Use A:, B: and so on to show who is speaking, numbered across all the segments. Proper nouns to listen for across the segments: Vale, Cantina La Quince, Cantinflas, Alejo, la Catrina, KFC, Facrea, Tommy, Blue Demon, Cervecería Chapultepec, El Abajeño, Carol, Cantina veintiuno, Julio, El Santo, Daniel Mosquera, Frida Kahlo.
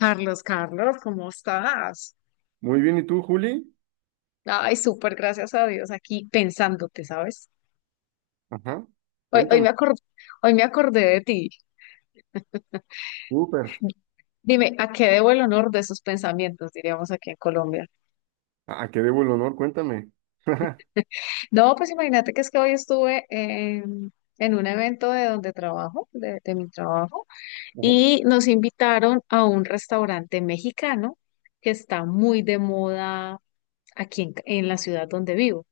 A: Carlos, Carlos, ¿cómo estás?
B: Muy bien, ¿y tú, Juli?
A: Ay, súper, gracias a Dios, aquí pensándote, ¿sabes?
B: Ajá,
A: Hoy
B: cuéntame.
A: hoy me acordé de ti.
B: Súper.
A: Dime, ¿a qué debo el honor de esos pensamientos, diríamos aquí en Colombia?
B: ¿A qué debo el honor? Cuéntame. Ajá.
A: No, pues imagínate que es que hoy en un evento de donde trabajo, de mi trabajo, y nos invitaron a un restaurante mexicano que está muy de moda aquí en la ciudad donde vivo.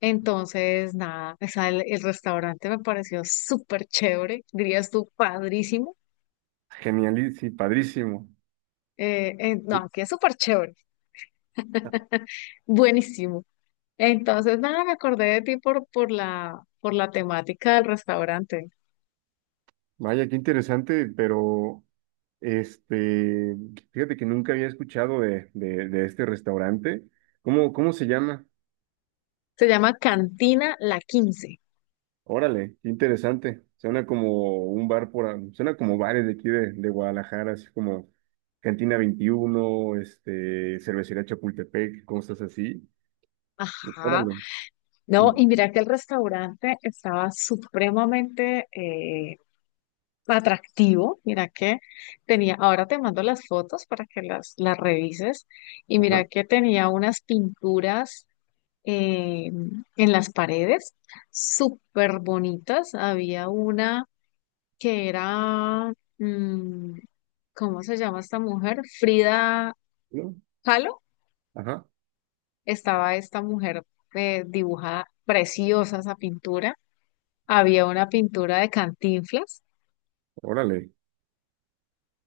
A: Entonces, nada, o sea, el restaurante me pareció súper chévere, dirías tú, padrísimo.
B: Genialísimo, padrísimo.
A: No,
B: Sí.
A: aquí es súper chévere, buenísimo. Entonces, nada, me acordé de ti por por la temática del restaurante.
B: Vaya, qué interesante, pero este, fíjate que nunca había escuchado de este restaurante. ¿Cómo se llama?
A: Se llama Cantina La Quince.
B: Órale, qué interesante. Suena como un bar suena como bares de aquí de Guadalajara, así como Cantina 21 este, Cervecería Chapultepec, cosas así.
A: Ajá.
B: Órale.
A: No, y mira que el restaurante estaba supremamente, atractivo. Mira que tenía, ahora te mando las fotos para que las revises. Y
B: Ajá.
A: mira que tenía unas pinturas eh, en las paredes súper bonitas. Había una que era, mm, ¿cómo se llama esta mujer? Frida
B: ¿No?
A: Kahlo.
B: Ajá,
A: Estaba esta mujer dibujada, preciosa esa pintura. Había una pintura de Cantinflas.
B: órale.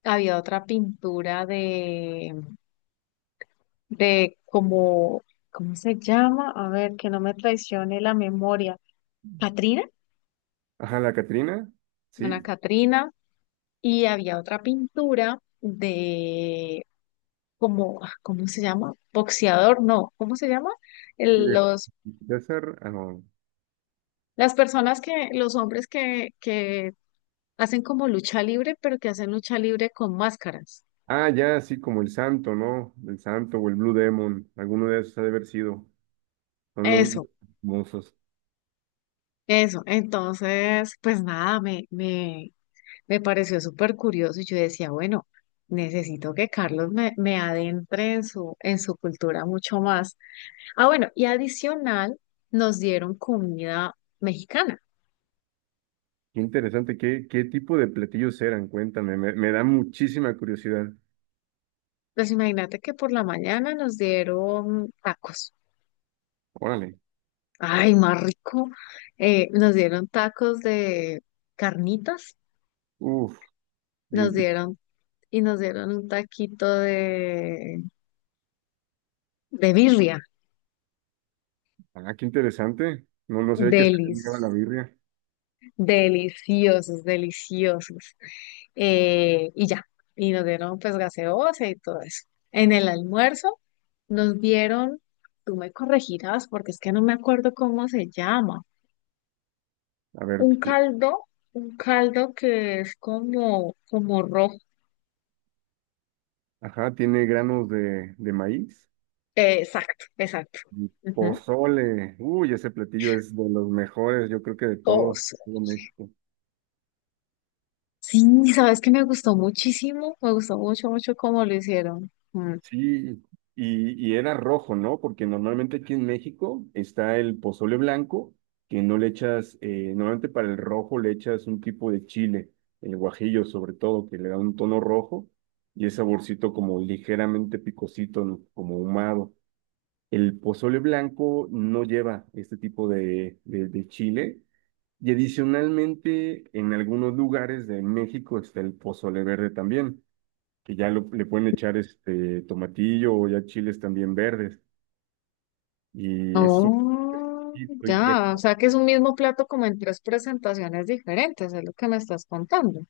A: Había otra pintura de como, ¿cómo se llama? A ver, que no me traicione la memoria. Catrina,
B: Ajá, la Catrina,
A: una
B: sí.
A: Catrina, y había otra pintura de como, ah, ¿cómo se llama? Boxeador, no, ¿cómo se llama?
B: Y
A: El-
B: el
A: los,
B: César, ah, no.
A: las personas los hombres que hacen como lucha libre, pero que hacen lucha libre con máscaras.
B: Ah, ya, sí, como el Santo, ¿no? El Santo o el Blue Demon, alguno de esos ha de haber sido. Son los
A: Eso,
B: famosos.
A: eso. Entonces, pues nada, me pareció súper curioso y yo decía, bueno, necesito que Carlos me adentre en en su cultura mucho más. Ah, bueno, y adicional nos dieron comida mexicana.
B: Qué interesante, ¿qué, qué tipo de platillos eran? Cuéntame, me da muchísima curiosidad.
A: Pues imagínate que por la mañana nos dieron tacos.
B: Órale.
A: Ay, más rico. Nos dieron tacos de carnitas,
B: Uf,
A: nos
B: bien pic-
A: dieron y nos dieron un taquito de birria.
B: Ah, qué interesante. No, no sé qué lleva la
A: Delicioso.
B: birria.
A: Deliciosos, deliciosos. Y ya, y nos dieron pues gaseosa y todo eso. En el almuerzo nos dieron, tú me corregirás porque es que no me acuerdo cómo se llama,
B: A ver,
A: un caldo, un caldo que es como, como rojo.
B: ajá, tiene granos de maíz.
A: Exacto, exacto.
B: Mm,
A: Ujú.
B: pozole, uy, ese platillo es de los mejores, yo creo que de todo,
A: Oso.
B: todo México.
A: Sí, sabes que me gustó muchísimo, me gustó mucho, mucho cómo lo hicieron. Mm.
B: Sí, y era rojo, ¿no? Porque normalmente aquí en México está el pozole blanco, que no le echas, normalmente para el rojo le echas un tipo de chile, el guajillo sobre todo, que le da un tono rojo y es saborcito como ligeramente picosito, ¿no? Como ahumado. El pozole blanco no lleva este tipo de, de chile. Y adicionalmente, en algunos lugares de México está el pozole verde también, que ya le pueden echar este tomatillo o ya chiles también verdes. Y es un...
A: Oh,
B: exquisito,
A: ya, o sea que es un mismo plato como en tres presentaciones diferentes, es lo que me estás contando.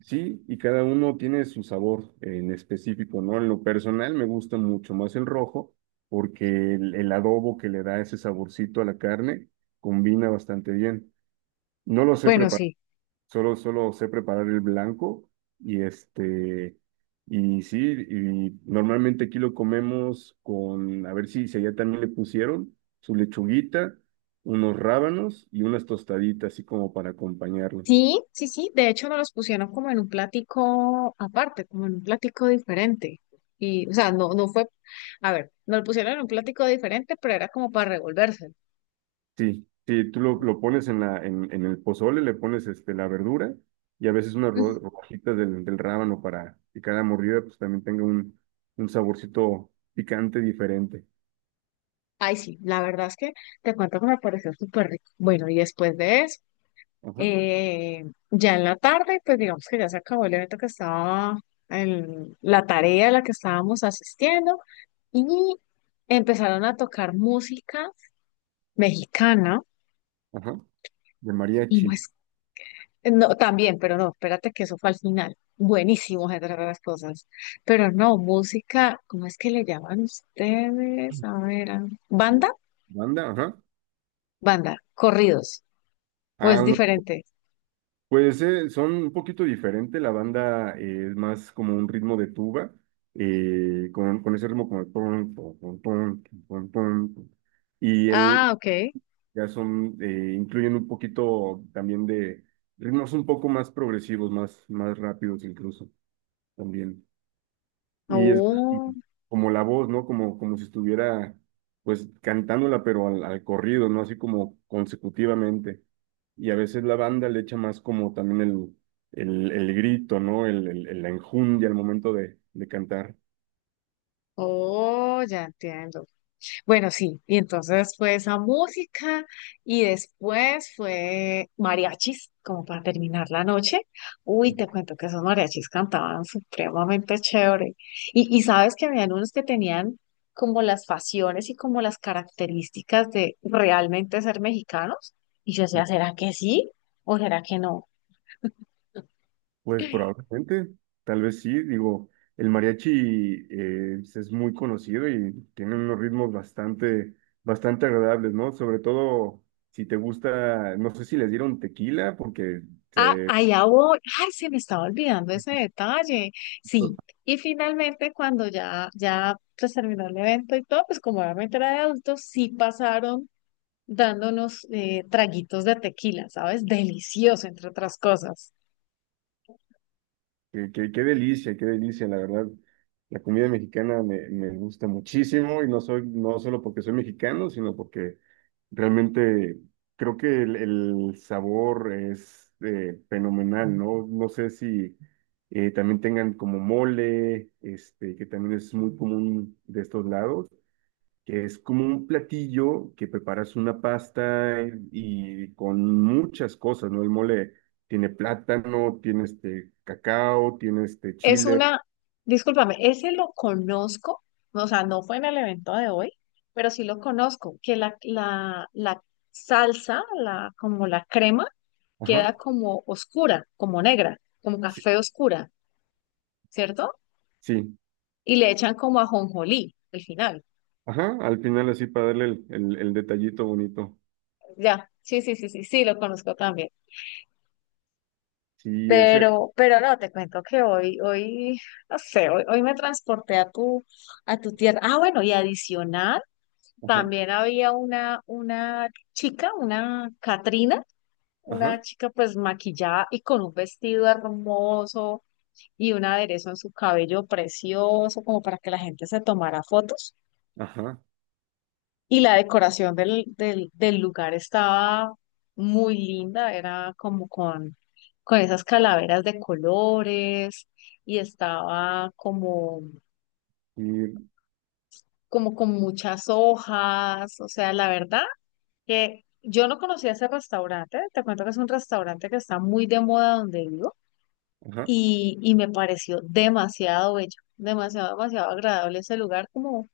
B: sí, y cada uno tiene su sabor en específico, ¿no? En lo personal me gusta mucho más el rojo porque el adobo que le da ese saborcito a la carne combina bastante bien. No lo sé
A: Bueno,
B: preparar.
A: sí,
B: Solo, solo sé preparar el blanco y este, y sí, y normalmente aquí lo comemos con, a ver si allá también le pusieron su lechuguita, unos rábanos y unas tostaditas, así como para acompañarlo.
A: sí, sí, sí, de hecho nos los pusieron como en un platico aparte, como en un platico diferente. Y, o sea, no, no fue, a ver, nos lo pusieron en un platico diferente, pero era como para revolvérselo.
B: Sí, sí, tú lo pones en el pozole, le pones este, la verdura y a veces unas
A: Mm,
B: rodajitas del rábano para que cada mordida pues también tenga un saborcito picante diferente.
A: ay, sí, la verdad es que te cuento que me pareció súper rico. Bueno, y después de eso.
B: Ajá,
A: Eh, ya en la tarde, pues digamos que ya se acabó el evento que estaba, la tarea a la que estábamos asistiendo y empezaron a tocar música mexicana
B: ajá, de
A: y
B: mariachi.
A: pues, no, también, pero no, espérate que eso fue al final. Buenísimo, entre otras cosas. Pero no, música, ¿cómo es que le llaman ustedes? A ver, ¿banda?
B: Banda, ajá.
A: Banda, corridos, ¿o
B: Ah,
A: es
B: no,
A: diferente?
B: pues son un poquito diferente. La banda es más como un ritmo de tuba, con ese ritmo como el ton, ton, ton, ton, ton, ton, ton. Y él
A: Ah, ok.
B: ya son, incluyen un poquito también de ritmos un poco más progresivos, más, más rápidos incluso también. Y es y
A: Oh,
B: como la voz, ¿no? Como, como si estuviera, pues, cantándola, pero al, al corrido, ¿no? Así como consecutivamente. Y a veces la banda le echa más como también el, el grito, ¿no? El, la enjundia al momento de cantar.
A: oh, ya entiendo. Bueno, sí, y entonces fue esa música y después fue mariachis, como para terminar la noche. Uy, te cuento que esos mariachis cantaban supremamente chévere. Y sabes que habían unos que tenían como las facciones y como las características de realmente ser mexicanos. Y yo decía, ¿será que sí o será que no?
B: Pues probablemente, tal vez sí, digo, el mariachi es muy conocido y tiene unos ritmos bastante, bastante agradables, ¿no? Sobre todo si te gusta, no sé si les dieron tequila, porque
A: Ah,
B: se,
A: allá voy. Ay, se me estaba olvidando ese detalle. Sí. Y finalmente, cuando ya pues, terminó el evento y todo, pues como obviamente era de adultos, sí pasaron dándonos traguitos de tequila, ¿sabes? Delicioso, entre otras cosas.
B: qué, qué delicia, la verdad. La comida mexicana me gusta muchísimo y no soy, no solo porque soy mexicano, sino porque realmente creo que el sabor es fenomenal, ¿no? No sé si también tengan como mole, este, que también es muy común de estos lados que es como un platillo que preparas una pasta y con muchas cosas, ¿no? El mole tiene plátano, tiene este cacao, tiene este
A: Es
B: chile.
A: una, discúlpame, ese lo conozco, o sea, no fue en el evento de hoy, pero sí lo conozco, que la salsa, la, como la crema, queda
B: Ajá,
A: como oscura, como negra, como
B: sí,
A: café oscura. ¿Cierto?
B: sí,
A: Y le echan como ajonjolí al final.
B: ajá, al final así para darle el, el detallito bonito.
A: Ya, sí, sí, sí, sí, sí, lo conozco también.
B: Sí, ese,
A: Pero no, te cuento que no sé, hoy me transporté a a tu tierra. Ah, bueno, y adicional,
B: ajá,
A: también había una chica, una Catrina, una
B: ajá,
A: chica pues maquillada y con un vestido hermoso y un aderezo en su cabello precioso, como para que la gente se tomara fotos.
B: ajá,
A: Y la decoración del lugar estaba muy linda, era como con esas calaveras de colores y estaba como,
B: y,
A: como con muchas hojas. O sea, la verdad que yo no conocía ese restaurante, te cuento que es un restaurante que está muy de moda donde vivo
B: ajá.
A: y me pareció demasiado bello, demasiado, demasiado agradable ese lugar como,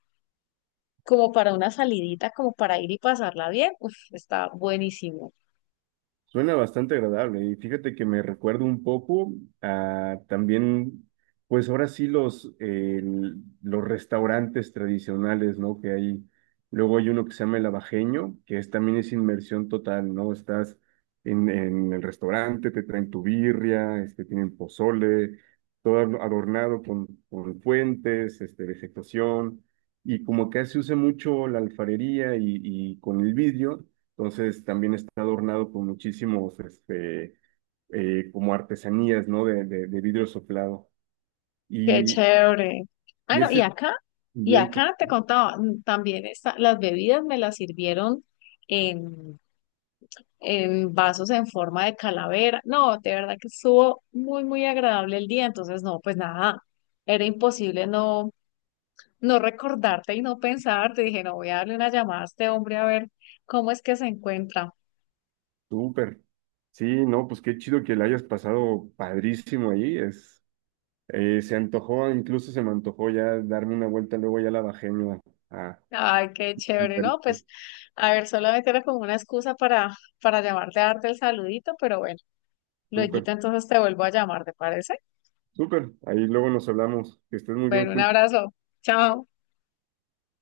A: como para una salidita, como para ir y pasarla bien. Uf, está buenísimo.
B: Suena bastante agradable y fíjate que me recuerda un poco a también, pues ahora sí los, los restaurantes tradicionales, ¿no? Que hay, luego hay uno que se llama El Abajeño, que es, también es inmersión total, ¿no? Estás en el restaurante, te traen tu birria, este, tienen pozole, todo adornado con fuentes, este, vegetación, y como que se usa mucho la alfarería y con el vidrio entonces también está adornado con muchísimos, este, como artesanías, ¿no? De, de vidrio soplado.
A: Qué
B: Y,
A: chévere. Ah,
B: y
A: no,
B: ese es el
A: y
B: ambiente,
A: acá te contaba, mm, también está, las bebidas me las sirvieron en, en vasos en forma de calavera. No, de verdad que estuvo muy, muy agradable el día. Entonces, no, pues nada, era imposible no, no recordarte y no pensarte. Dije, no, voy a darle una llamada a este hombre a ver cómo es que se encuentra.
B: súper. Sí, no, pues qué chido que la hayas pasado padrísimo ahí. Es, se antojó, incluso se me antojó ya darme una vuelta, luego ya la bajé a, a-
A: Ay, qué
B: al
A: chévere, ¿no?
B: Tarito.
A: Pues, a ver, solamente era como una excusa para llamarte a darte el saludito, pero bueno.
B: Súper,
A: Lueguito, entonces te vuelvo a llamar, ¿te parece?
B: súper. Ahí luego nos hablamos. Que estés muy bien,
A: Bueno, un
B: Julio.
A: abrazo. Chao.